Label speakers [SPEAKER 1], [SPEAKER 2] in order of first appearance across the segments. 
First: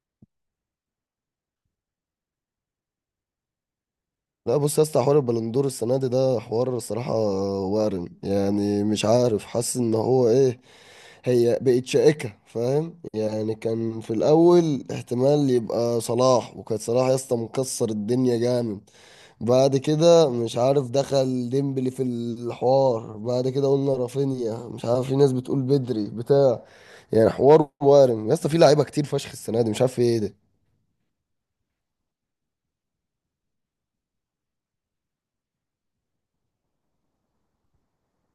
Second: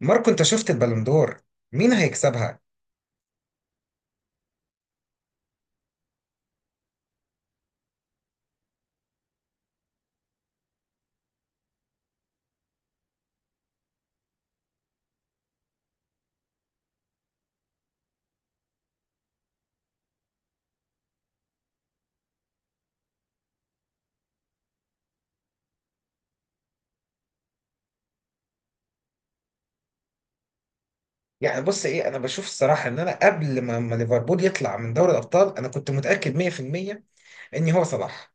[SPEAKER 1] ماركو، انت شفت البالندور؟ مين هيكسبها؟
[SPEAKER 2] لا، بص يا اسطى، حوار البلندور السنه دي ده حوار الصراحه وارم. يعني مش عارف، حاسس ان هو ايه. هي بقت شائكه، فاهم؟ يعني كان في الاول احتمال يبقى صلاح، وكان صلاح يا اسطى مكسر الدنيا جامد. بعد كده مش عارف، دخل ديمبلي في الحوار. بعد كده قلنا رافينيا، مش عارف، في ناس بتقول بدري بتاع. يعني حوار وارم يا اسطى، في لعيبه كتير فشخ السنه دي، مش عارف ايه ده.
[SPEAKER 1] يعني بص، ايه انا بشوف الصراحه ان انا قبل ما ليفربول يطلع من دوري الابطال انا كنت متاكد 100% ان هو صلاح.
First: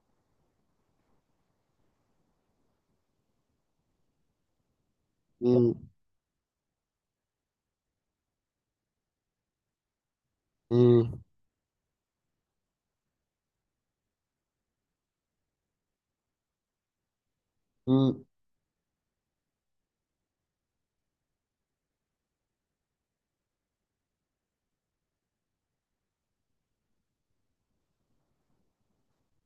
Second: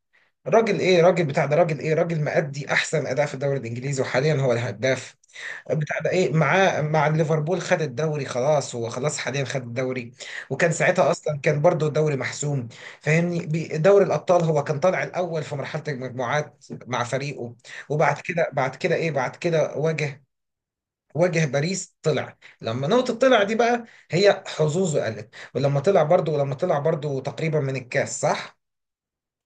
[SPEAKER 1] راجل ايه، راجل بتاع ده، راجل ايه، راجل مأدي احسن اداء في الدوري الانجليزي وحاليا هو الهداف
[SPEAKER 2] امم
[SPEAKER 1] بتاع ده. ايه معاه؟ مع ليفربول خد الدوري خلاص، هو خلاص حاليا خد الدوري. وكان ساعتها اصلا كان برضو الدوري محسوم. فاهمني؟ دوري الابطال هو كان طالع الاول في مرحله المجموعات مع فريقه. وبعد
[SPEAKER 2] امم
[SPEAKER 1] كده، بعد كده ايه بعد كده واجه باريس، طلع لما نقطة، طلع دي بقى، هي حظوظه قلت. ولما طلع برضو، تقريبا من الكاس، صح؟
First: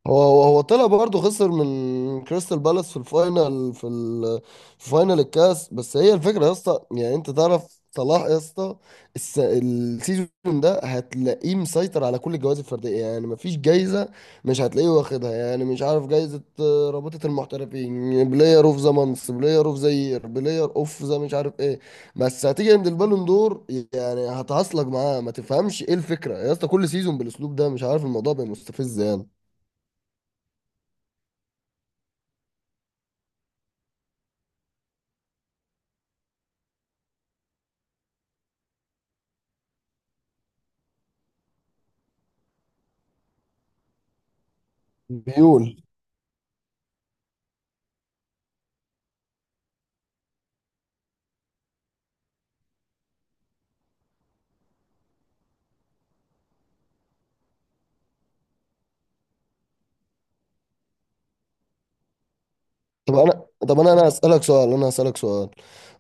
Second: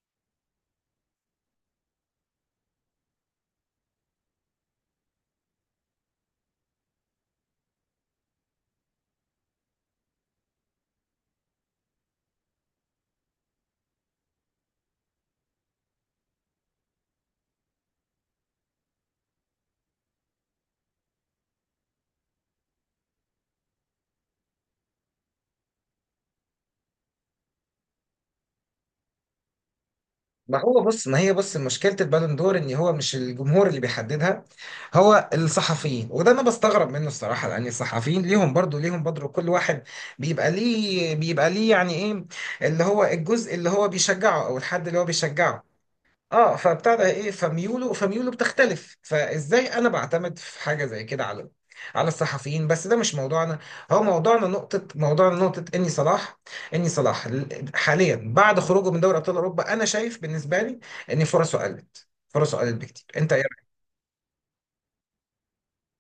[SPEAKER 2] هو طلع برضه، خسر من كريستال بالاس في الفاينل في فاينل الكاس. بس هي الفكره يا اسطى، يعني انت تعرف صلاح يا اسطى، السيزون ده هتلاقيه مسيطر على كل الجوائز الفرديه. يعني مفيش جايزه مش هتلاقيه واخدها. يعني مش عارف، جايزه رابطه المحترفين، بلاير اوف ذا مانس، بلاير اوف ذا يير، بلاير اوف ذا مش عارف ايه. بس هتيجي عند البالون دور، يعني هتعصلك معاه، ما تفهمش ايه الفكره يا اسطى. كل سيزون بالاسلوب ده، مش عارف، الموضوع بقى مستفز يعني.
[SPEAKER 1] ما هو بص، ما هي بص مشكلة البالون دور ان هو مش الجمهور اللي بيحددها، هو الصحفيين. وده انا بستغرب منه الصراحة، لان الصحفيين ليهم برضو كل واحد بيبقى ليه، يعني ايه اللي هو الجزء اللي هو بيشجعه، او الحد اللي هو
[SPEAKER 2] ميول.
[SPEAKER 1] بيشجعه. اه، فبتاع ده ايه، فميوله بتختلف. فازاي انا بعتمد في حاجه زي كده على الصحفيين؟ بس ده مش موضوعنا. هو موضوعنا نقطه، اني صلاح حاليا بعد خروجه من دوري ابطال اوروبا انا شايف بالنسبه لي ان فرصه قلت بكتير.
[SPEAKER 2] طب
[SPEAKER 1] انت ايه
[SPEAKER 2] انا،
[SPEAKER 1] رأيك؟
[SPEAKER 2] انا اسالك سؤال،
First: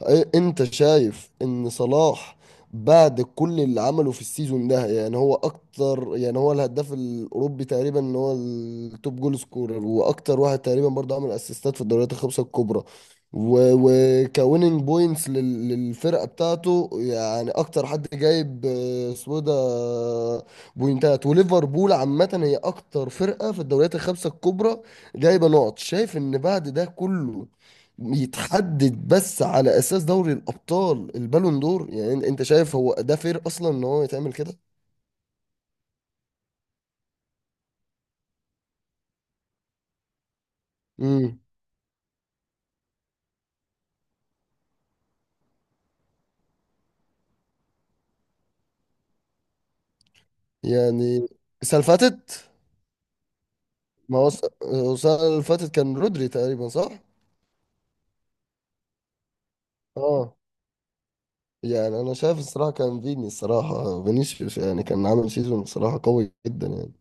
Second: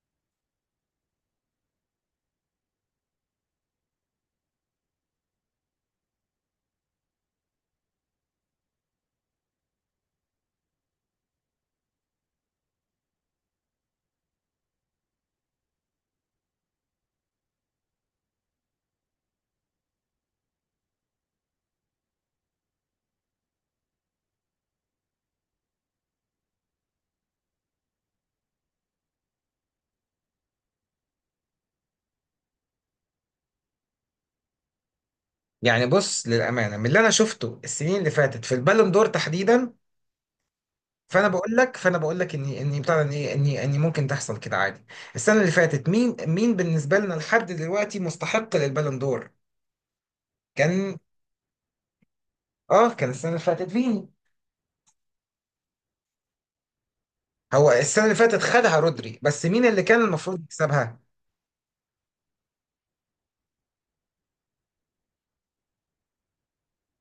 [SPEAKER 2] انت شايف ان صلاح بعد كل اللي عمله في السيزون ده، يعني هو اكتر، يعني هو الهداف الاوروبي تقريبا، ان هو التوب جول سكورر، واكتر واحد تقريبا برضه عمل اسيستات في الدوريات الخمسه الكبرى وكويننج بوينتس للفرقه بتاعته. يعني اكتر حد جايب آه، اسمه إيه ده آه، بوينتات. وليفربول عامه هي اكتر فرقه في الدوريات الخمسه الكبرى جايبه نقط. شايف ان بعد ده كله يتحدد بس على اساس دوري الابطال البالون دور، يعني انت شايف هو ده فير اصلا ان هو يتعمل كده؟
[SPEAKER 1] يعني بص، للامانه، من اللي انا شفته السنين اللي فاتت في البالون دور تحديدا،
[SPEAKER 2] امم.
[SPEAKER 1] فانا بقول لك اني اني بتاع ده، اني اني اني ممكن تحصل كده عادي. السنه اللي فاتت مين بالنسبه لنا لحد دلوقتي مستحق للبالون دور كان؟
[SPEAKER 2] يعني السنه اللي فاتت.
[SPEAKER 1] اه، كان السنه اللي فاتت فيني.
[SPEAKER 2] ما هو هو السنه اللي فاتت كان رودري تقريبا، صح؟
[SPEAKER 1] هو السنه اللي فاتت خدها رودري، بس مين اللي كان
[SPEAKER 2] اه.
[SPEAKER 1] المفروض يكسبها؟
[SPEAKER 2] يعني انا شايف الصراحه كان فيني، الصراحه فينيسيوس، يعني كان عامل سيزون الصراحه قوي جدا يعني.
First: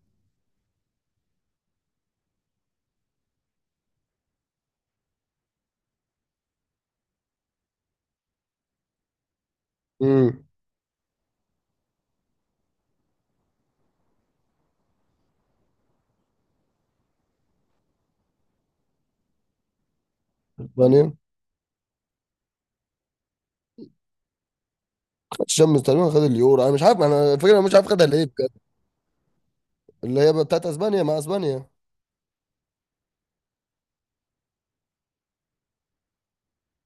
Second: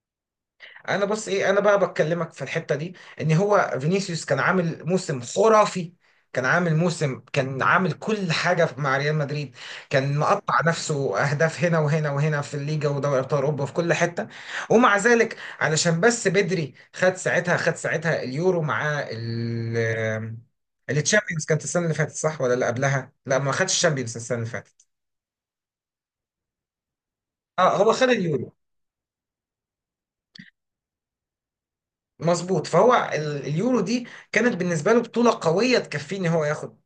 [SPEAKER 1] انا بس ايه، انا بقى بكلمك في الحته دي ان هو فينيسيوس كان عامل موسم خرافي. كان عامل كل حاجه مع ريال مدريد، كان
[SPEAKER 2] امم.
[SPEAKER 1] مقطع نفسه اهداف هنا وهنا وهنا في الليجا ودوري ابطال اوروبا في كل حته. ومع ذلك، علشان بس بدري، خد ساعتها، اليورو مع
[SPEAKER 2] اسبانيا ما
[SPEAKER 1] التشامبيونز. كانت السنه اللي فاتت، صح ولا اللي قبلها؟ لا، ما خدش الشامبيونز السنه اللي فاتت.
[SPEAKER 2] خدش شمس تقريبا، خد اليورو. انا مش عارف، انا الفكره، انا مش
[SPEAKER 1] اه،
[SPEAKER 2] عارف
[SPEAKER 1] هو
[SPEAKER 2] خدها
[SPEAKER 1] خد
[SPEAKER 2] ليه بجد.
[SPEAKER 1] اليورو.
[SPEAKER 2] اللي هي بتاعت اسبانيا، مع اسبانيا.
[SPEAKER 1] مظبوط. فهو اليورو دي كانت بالنسبه له بطوله قويه تكفيه ان هو ياخد،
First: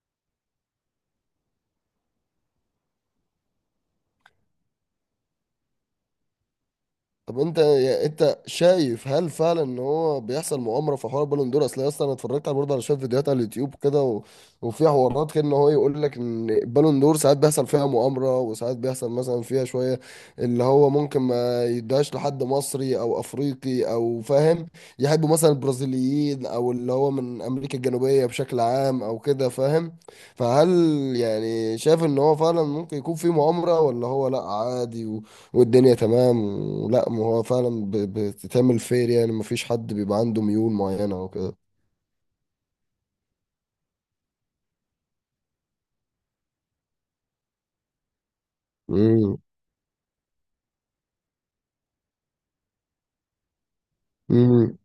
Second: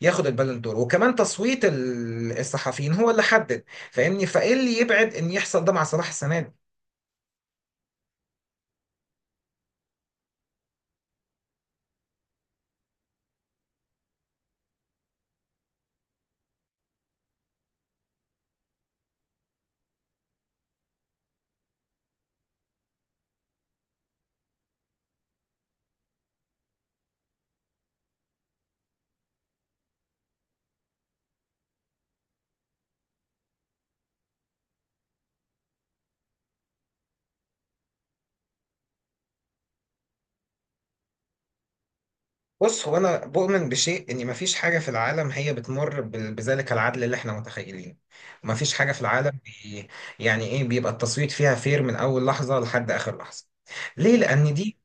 [SPEAKER 1] البالون دور. وكمان تصويت الصحفيين هو اللي حدد. فاهمني، فايه اللي يبعد ان يحصل ده مع صلاح السنه دي؟
[SPEAKER 2] طب انت يعني، انت شايف هل فعلا ان هو بيحصل مؤامره في حوار بالون دور؟ اصل يا اسطى انا اتفرجت على برضه، على شويه فيديوهات على اليوتيوب كده، و... وفي حوارات كده ان هو يقول لك ان البالون دور ساعات بيحصل فيها مؤامره، وساعات بيحصل مثلا فيها شويه اللي هو ممكن ما يدهاش لحد مصري او افريقي، او فاهم، يحبوا مثلا البرازيليين او اللي هو من امريكا الجنوبيه بشكل عام او كده، فاهم؟ فهل، يعني شايف ان هو فعلا ممكن يكون في مؤامره؟ ولا هو لا عادي والدنيا تمام؟ ولا ما هو فعلا بتتعمل فير، يعني مفيش حد بيبقى عنده ميول معينة وكده؟
[SPEAKER 1] بص، هو انا بؤمن بشيء، ان مفيش حاجه في العالم هي بتمر بذلك العدل اللي احنا متخيلينه. مفيش حاجه في
[SPEAKER 2] امم.
[SPEAKER 1] العالم يعني ايه، بيبقى التصويت فيها فير من اول لحظه لحد اخر لحظه؟ ليه؟
[SPEAKER 2] امم.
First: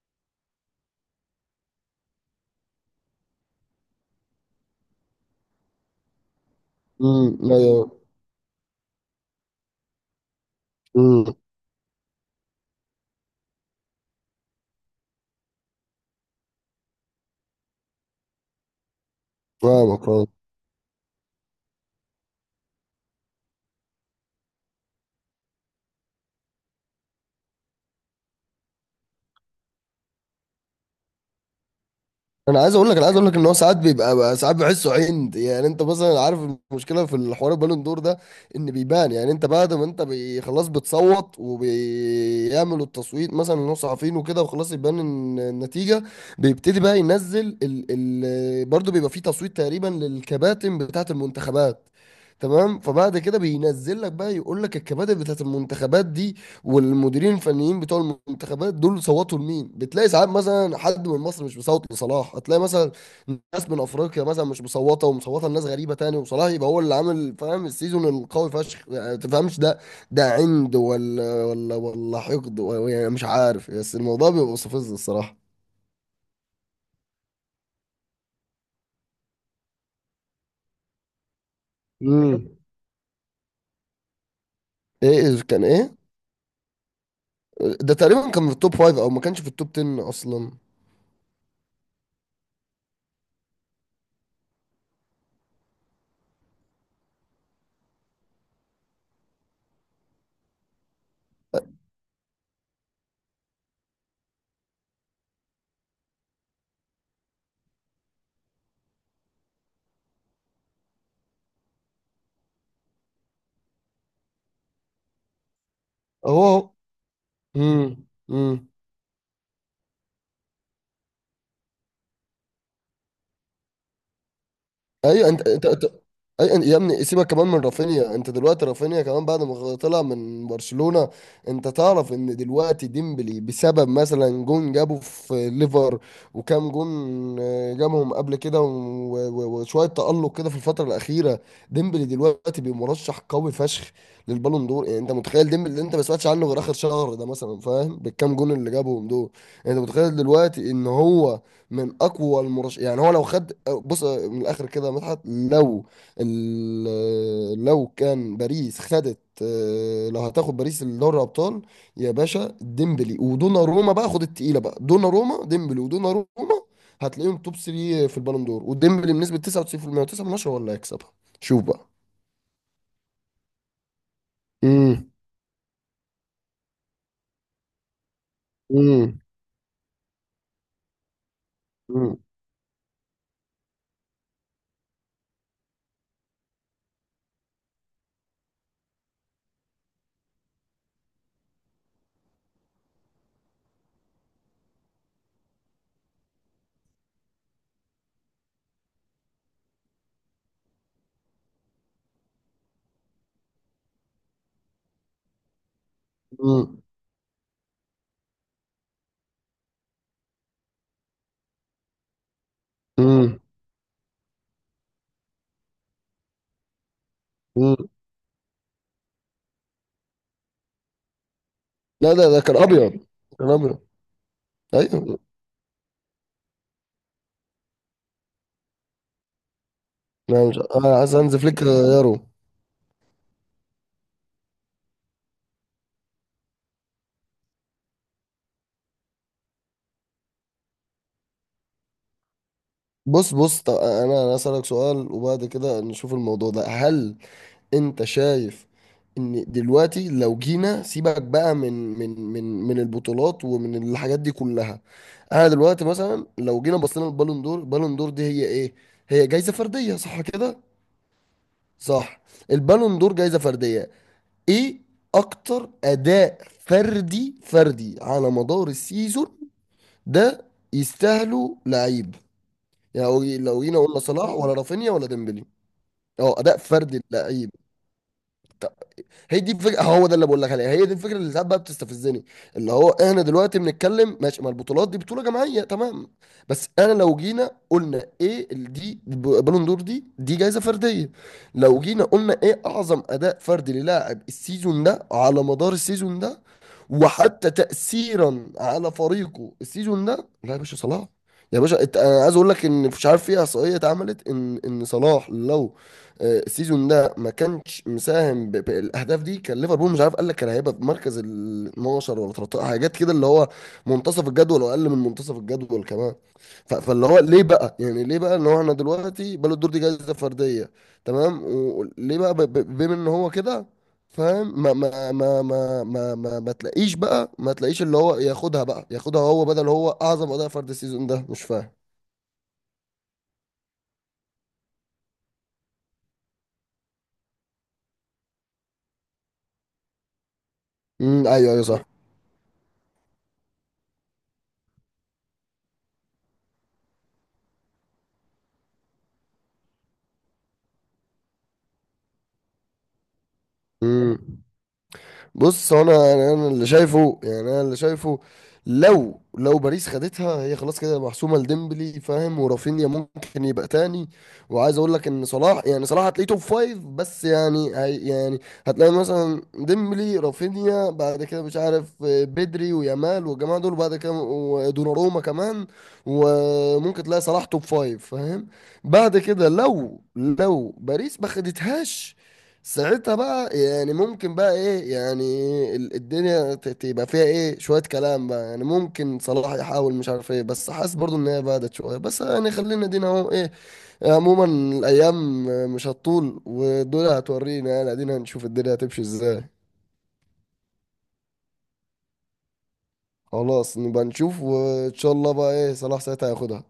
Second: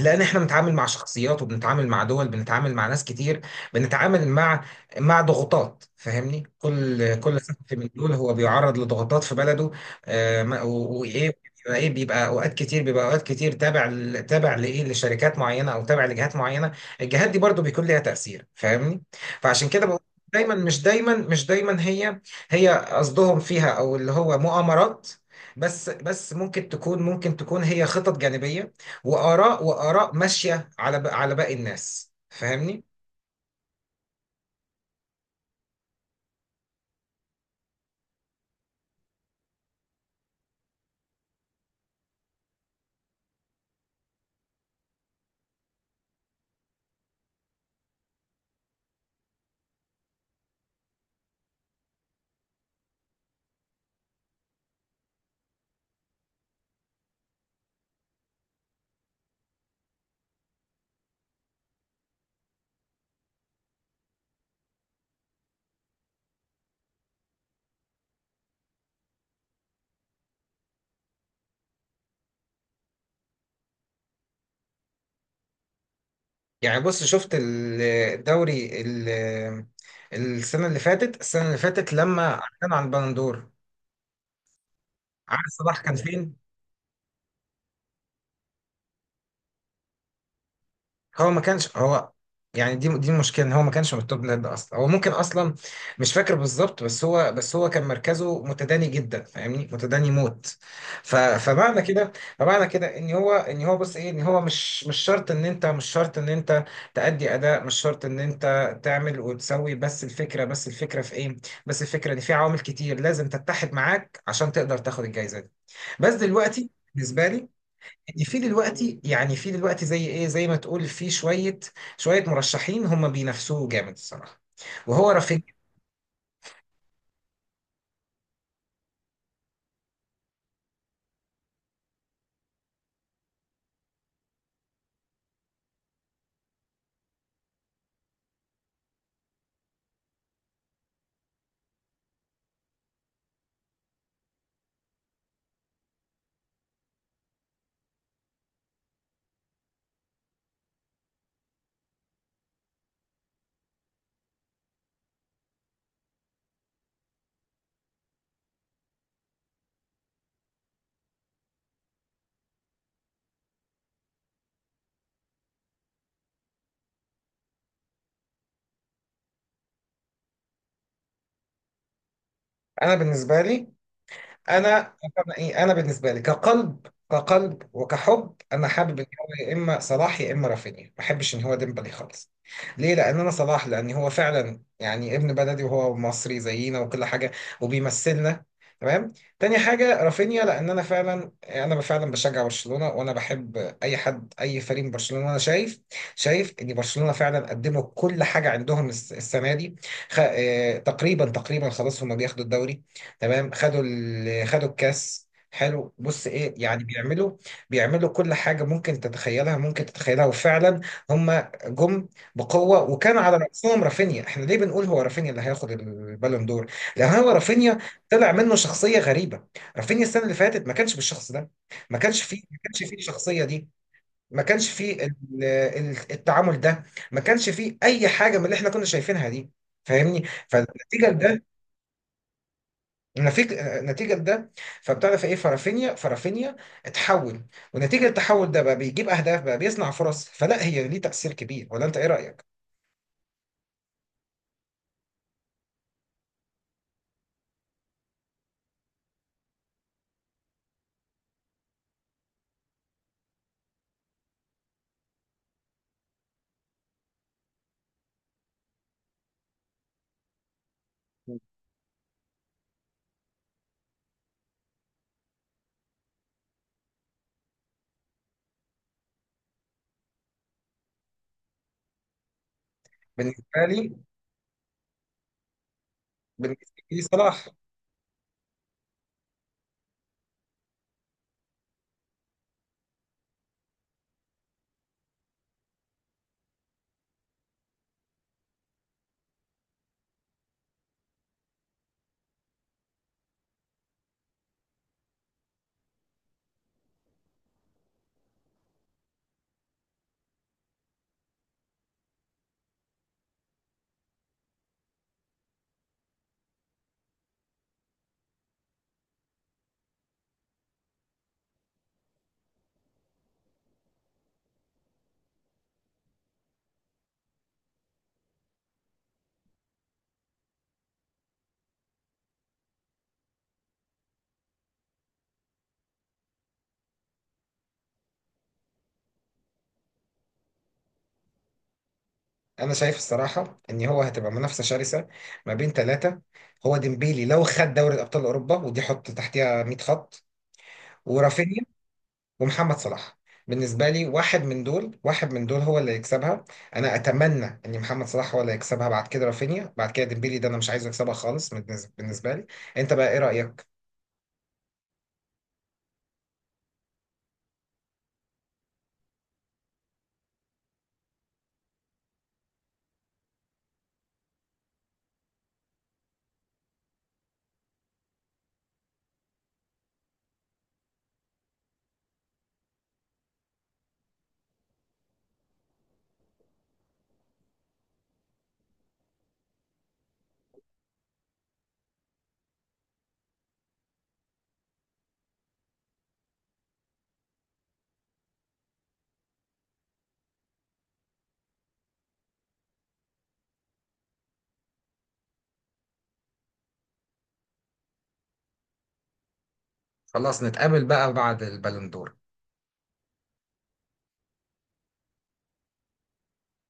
[SPEAKER 1] لان احنا بنتعامل مع شخصيات، وبنتعامل مع دول، بنتعامل مع ناس كتير، بنتعامل مع ضغوطات. فاهمني، كل
[SPEAKER 2] امم.
[SPEAKER 1] كل صحفي
[SPEAKER 2] ايوه.
[SPEAKER 1] من دول هو بيعرض لضغوطات في بلده.
[SPEAKER 2] امم.
[SPEAKER 1] وايه بيبقى ايه، بيبقى اوقات كتير تابع تابع لايه، لشركات معينه او تابع لجهات معينه. الجهات دي برضو بيكون ليها تاثير، فاهمني. فعشان كده بقول،
[SPEAKER 2] فاهمك.
[SPEAKER 1] دايما مش دايما مش دايما هي، قصدهم فيها او اللي هو مؤامرات، بس ممكن تكون، هي خطط جانبيه، واراء ماشيه على باقي الناس،
[SPEAKER 2] انا عايز
[SPEAKER 1] فاهمني.
[SPEAKER 2] اقول لك، ان هو ساعات بيبقى بقى، ساعات بحسه عند. يعني انت مثلا عارف المشكله في الحوار البالون دور ده، ان بيبان. يعني انت بعد ما انت خلاص بتصوت، وبيعملوا التصويت مثلا ان هو صحفيين وكده، وخلاص يبان ان النتيجه، بيبتدي بقى ينزل ال برضه، بيبقى فيه تصويت تقريبا للكباتن بتاعه المنتخبات، تمام؟ فبعد كده بينزل لك بقى، يقول لك الكباتن بتاعه المنتخبات دي والمديرين الفنيين بتوع المنتخبات دول صوتوا لمين. بتلاقي ساعات مثلا حد من مصر مش مصوت لصلاح، هتلاقي مثلا ناس من افريقيا مثلا مش مصوته، ومصوته لناس غريبه تاني، وصلاح يبقى هو اللي عامل، فاهم، السيزون القوي فشخ، يعني تفهمش ده. ده عند ولا، ولا حقد، ولا يعني مش عارف، بس الموضوع بيبقى مستفز الصراحه.
[SPEAKER 1] يعني بص، شفت الدوري السنه اللي فاتت، لما
[SPEAKER 2] امم.
[SPEAKER 1] كان عن البندور،
[SPEAKER 2] ايه
[SPEAKER 1] عارف
[SPEAKER 2] كان
[SPEAKER 1] صلاح كان
[SPEAKER 2] ايه؟
[SPEAKER 1] فين؟
[SPEAKER 2] ده تقريبا كان في التوب فايف، او ما كانش في التوب 10 اصلا.
[SPEAKER 1] هو ما كانش، يعني دي المشكله، ان هو ما كانش من التوب لاند اصلا. هو ممكن اصلا مش فاكر بالظبط، بس هو، كان مركزه متداني جدا، فاهمني، متداني موت. ف فمعنى كده فمعنى كده ان هو، بص ايه، ان هو مش شرط ان انت، تأدي اداء، مش شرط ان انت تعمل وتسوي. بس الفكره، في ايه؟ بس الفكره ان في عوامل كتير لازم تتحد معاك عشان تقدر تاخد الجائزه دي. بس
[SPEAKER 2] اهو
[SPEAKER 1] دلوقتي
[SPEAKER 2] اهو.
[SPEAKER 1] بالنسبه لي، في
[SPEAKER 2] امم.
[SPEAKER 1] دلوقتي يعني، في دلوقتي زي ايه، زي ما تقول، في شويه، مرشحين هم بينافسوه جامد الصراحه، وهو
[SPEAKER 2] ايوه.
[SPEAKER 1] رفيق.
[SPEAKER 2] انت يا ابني سيبك كمان من رافينيا. انت دلوقتي رافينيا كمان بعد ما طلع من برشلونة، انت تعرف ان دلوقتي ديمبلي بسبب مثلا جون جابه في ليفر وكام جون جابهم قبل كده، وشوية تألق كده في الفترة الأخيرة. ديمبلي دلوقتي بمرشح قوي فشخ للبالون دور. يعني انت متخيل ديمبلي اللي انت ما سمعتش عنه غير آخر شهر ده مثلا، فاهم، بالكام جون اللي جابهم دول. يعني انت متخيل دلوقتي ان هو من اقوى المرشح؟ يعني هو لو خد، بص من الاخر كده يا مدحت، لو لو كان باريس خدت، لو هتاخد باريس الدوري الابطال يا باشا، ديمبلي ودوناروما بقى خد التقيله بقى. دوناروما، ديمبلي ودوناروما هتلاقيهم توب 3 في البالون دور، وديمبلي بنسبه 99% و9 من 10 ولا هيكسبها. شوف بقى.
[SPEAKER 1] انا بالنسبه لي، انا
[SPEAKER 2] امم.
[SPEAKER 1] انا بالنسبه لي كقلب، وكحب، انا حابب ان
[SPEAKER 2] امم.
[SPEAKER 1] هو يا اما صلاح يا اما رافينيا، ما بحبش ان هو ديمبلي خالص. ليه؟ لان انا صلاح، لان هو فعلا يعني ابن بلدي، وهو مصري زينا وكل حاجه، وبيمثلنا. تمام. تاني حاجه رافينيا، لان انا فعلا، بشجع برشلونه، وانا بحب اي حد، اي فريق من برشلونه، وانا شايف، ان برشلونه فعلا قدموا كل حاجه عندهم السنه دي. خ... آه، تقريبا، خلاص هم بياخدوا الدوري، تمام، خدوا الكاس. حلو، بص ايه
[SPEAKER 2] امم.
[SPEAKER 1] يعني، بيعملوا، كل حاجه ممكن تتخيلها، وفعلا هم جم بقوه، وكان على
[SPEAKER 2] امم.
[SPEAKER 1] راسهم رافينيا. احنا ليه بنقول هو رافينيا اللي هياخد البالون دور؟ لان هو
[SPEAKER 2] امم.
[SPEAKER 1] رافينيا طلع منه شخصيه غريبه. رافينيا السنه اللي فاتت ما كانش بالشخص ده،
[SPEAKER 2] لا، ده كان
[SPEAKER 1] ما كانش
[SPEAKER 2] ابيض،
[SPEAKER 1] فيه الشخصيه
[SPEAKER 2] كان
[SPEAKER 1] دي،
[SPEAKER 2] ابيض.
[SPEAKER 1] ما كانش فيه
[SPEAKER 2] ايوه.
[SPEAKER 1] التعامل ده، ما كانش فيه اي حاجه من اللي احنا كنا شايفينها دي، فاهمني.
[SPEAKER 2] لا، مش، انا عايز هانز فليك يارو
[SPEAKER 1] نتيجة لده، فبتعرف ايه، فرافينيا اتحول، ونتيجة التحول ده بقى بيجيب اهداف، بقى بيصنع فرص. فلا هي ليه تأثير كبير، ولا انت ايه رأيك؟
[SPEAKER 2] بص، بص، طب انا اسالك سؤال، وبعد كده نشوف الموضوع ده. هل انت شايف ان دلوقتي لو جينا، سيبك بقى من البطولات ومن الحاجات دي كلها، انا دلوقتي مثلا لو جينا بصينا للبالون دور، البالون دور دي هي ايه؟ هي جايزة فردية، صح كده؟ صح. البالون دور جايزة فردية. ايه؟ اكتر اداء فردي على مدار السيزون ده. يستاهلوا لعيب. يعني لو لو
[SPEAKER 1] بالنسبة
[SPEAKER 2] جينا
[SPEAKER 1] لي
[SPEAKER 2] قلنا صلاح ولا رافينيا ولا ديمبلي، اه اداء
[SPEAKER 1] بالنسبة
[SPEAKER 2] فردي
[SPEAKER 1] لي صلاح.
[SPEAKER 2] اللعيب. طب. هي دي الفكره، هو ده اللي بقول لك عليها، هي دي الفكره اللي ساعات بقى بتستفزني. اللي هو احنا دلوقتي بنتكلم ماشي، ما البطولات دي بطوله جماعيه، تمام. بس انا لو جينا قلنا ايه دي بالون دور، دي جائزه فرديه. لو جينا قلنا ايه اعظم اداء فردي للاعب السيزون ده، على مدار السيزون ده، وحتى تاثيرا على فريقه السيزون ده، لا يا باشا صلاح. يا باشا انا عايز اقول لك ان مش عارف في احصائيه اتعملت ان صلاح لو السيزون ده ما كانش مساهم بالاهداف دي، كان ليفربول، مش عارف، قال لك كان هيبقى في مركز ال 12 ولا 13، حاجات كده، اللي هو منتصف الجدول واقل من منتصف الجدول كمان. فاللي هو ليه بقى، يعني ليه بقى ان هو احنا دلوقتي بالون دور دي جائزه فرديه تمام، وليه بقى بما ان هو كده، فاهم، ما تلاقيش بقى، ما تلاقيش اللي هو ياخدها بقى، ياخدها هو بدل هو اعظم اداء فرد السيزون ده، مش فاهم.
[SPEAKER 1] أنا شايف الصراحة إن هو هتبقى منافسة شرسة ما بين ثلاثة. هو ديمبيلي لو خد دوري أبطال أوروبا ودي حط تحتها 100 خط،
[SPEAKER 2] امم. ايوه
[SPEAKER 1] ورافينيا،
[SPEAKER 2] ايوه صح.
[SPEAKER 1] ومحمد صلاح. بالنسبة لي واحد من دول، هو اللي يكسبها. أنا أتمنى إن محمد صلاح هو اللي يكسبها، بعد كده رافينيا، بعد كده ديمبيلي. ده أنا مش عايزه يكسبها خالص، بالنسبة لي. أنت بقى إيه رأيك؟
[SPEAKER 2] امم. بص، هو انا انا أنا اللي شايفه، يعني انا اللي شايفه، لو باريس خدتها هي خلاص كده محسومه لديمبلي، فاهم، ورافينيا ممكن يبقى تاني. وعايز اقول لك ان صلاح، يعني صلاح هتلاقيه توب فايف بس يعني، هي يعني هتلاقي مثلا ديمبلي، رافينيا، بعد كده مش عارف بدري ويامال والجماعه دول، بعد كده ودوناروما كمان. وممكن تلاقي صلاح توب فايف فاهم. بعد كده لو باريس ما خدتهاش، ساعتها بقى يعني ممكن بقى ايه، يعني الدنيا تبقى فيها ايه شوية كلام بقى، يعني ممكن صلاح يحاول، مش عارف ايه، بس حاسس برضو ان هي بعدت شوية. بس يعني خلينا، دينا اهو، ايه، عموما الايام مش هتطول، ودول هتورينا، يعني ادينا هنشوف الدنيا هتمشي ازاي.
[SPEAKER 1] خلاص، نتقابل بقى بعد البالون دور.
[SPEAKER 2] خلاص نبقى نشوف، وان شاء الله بقى ايه صلاح ساعتها هياخدها.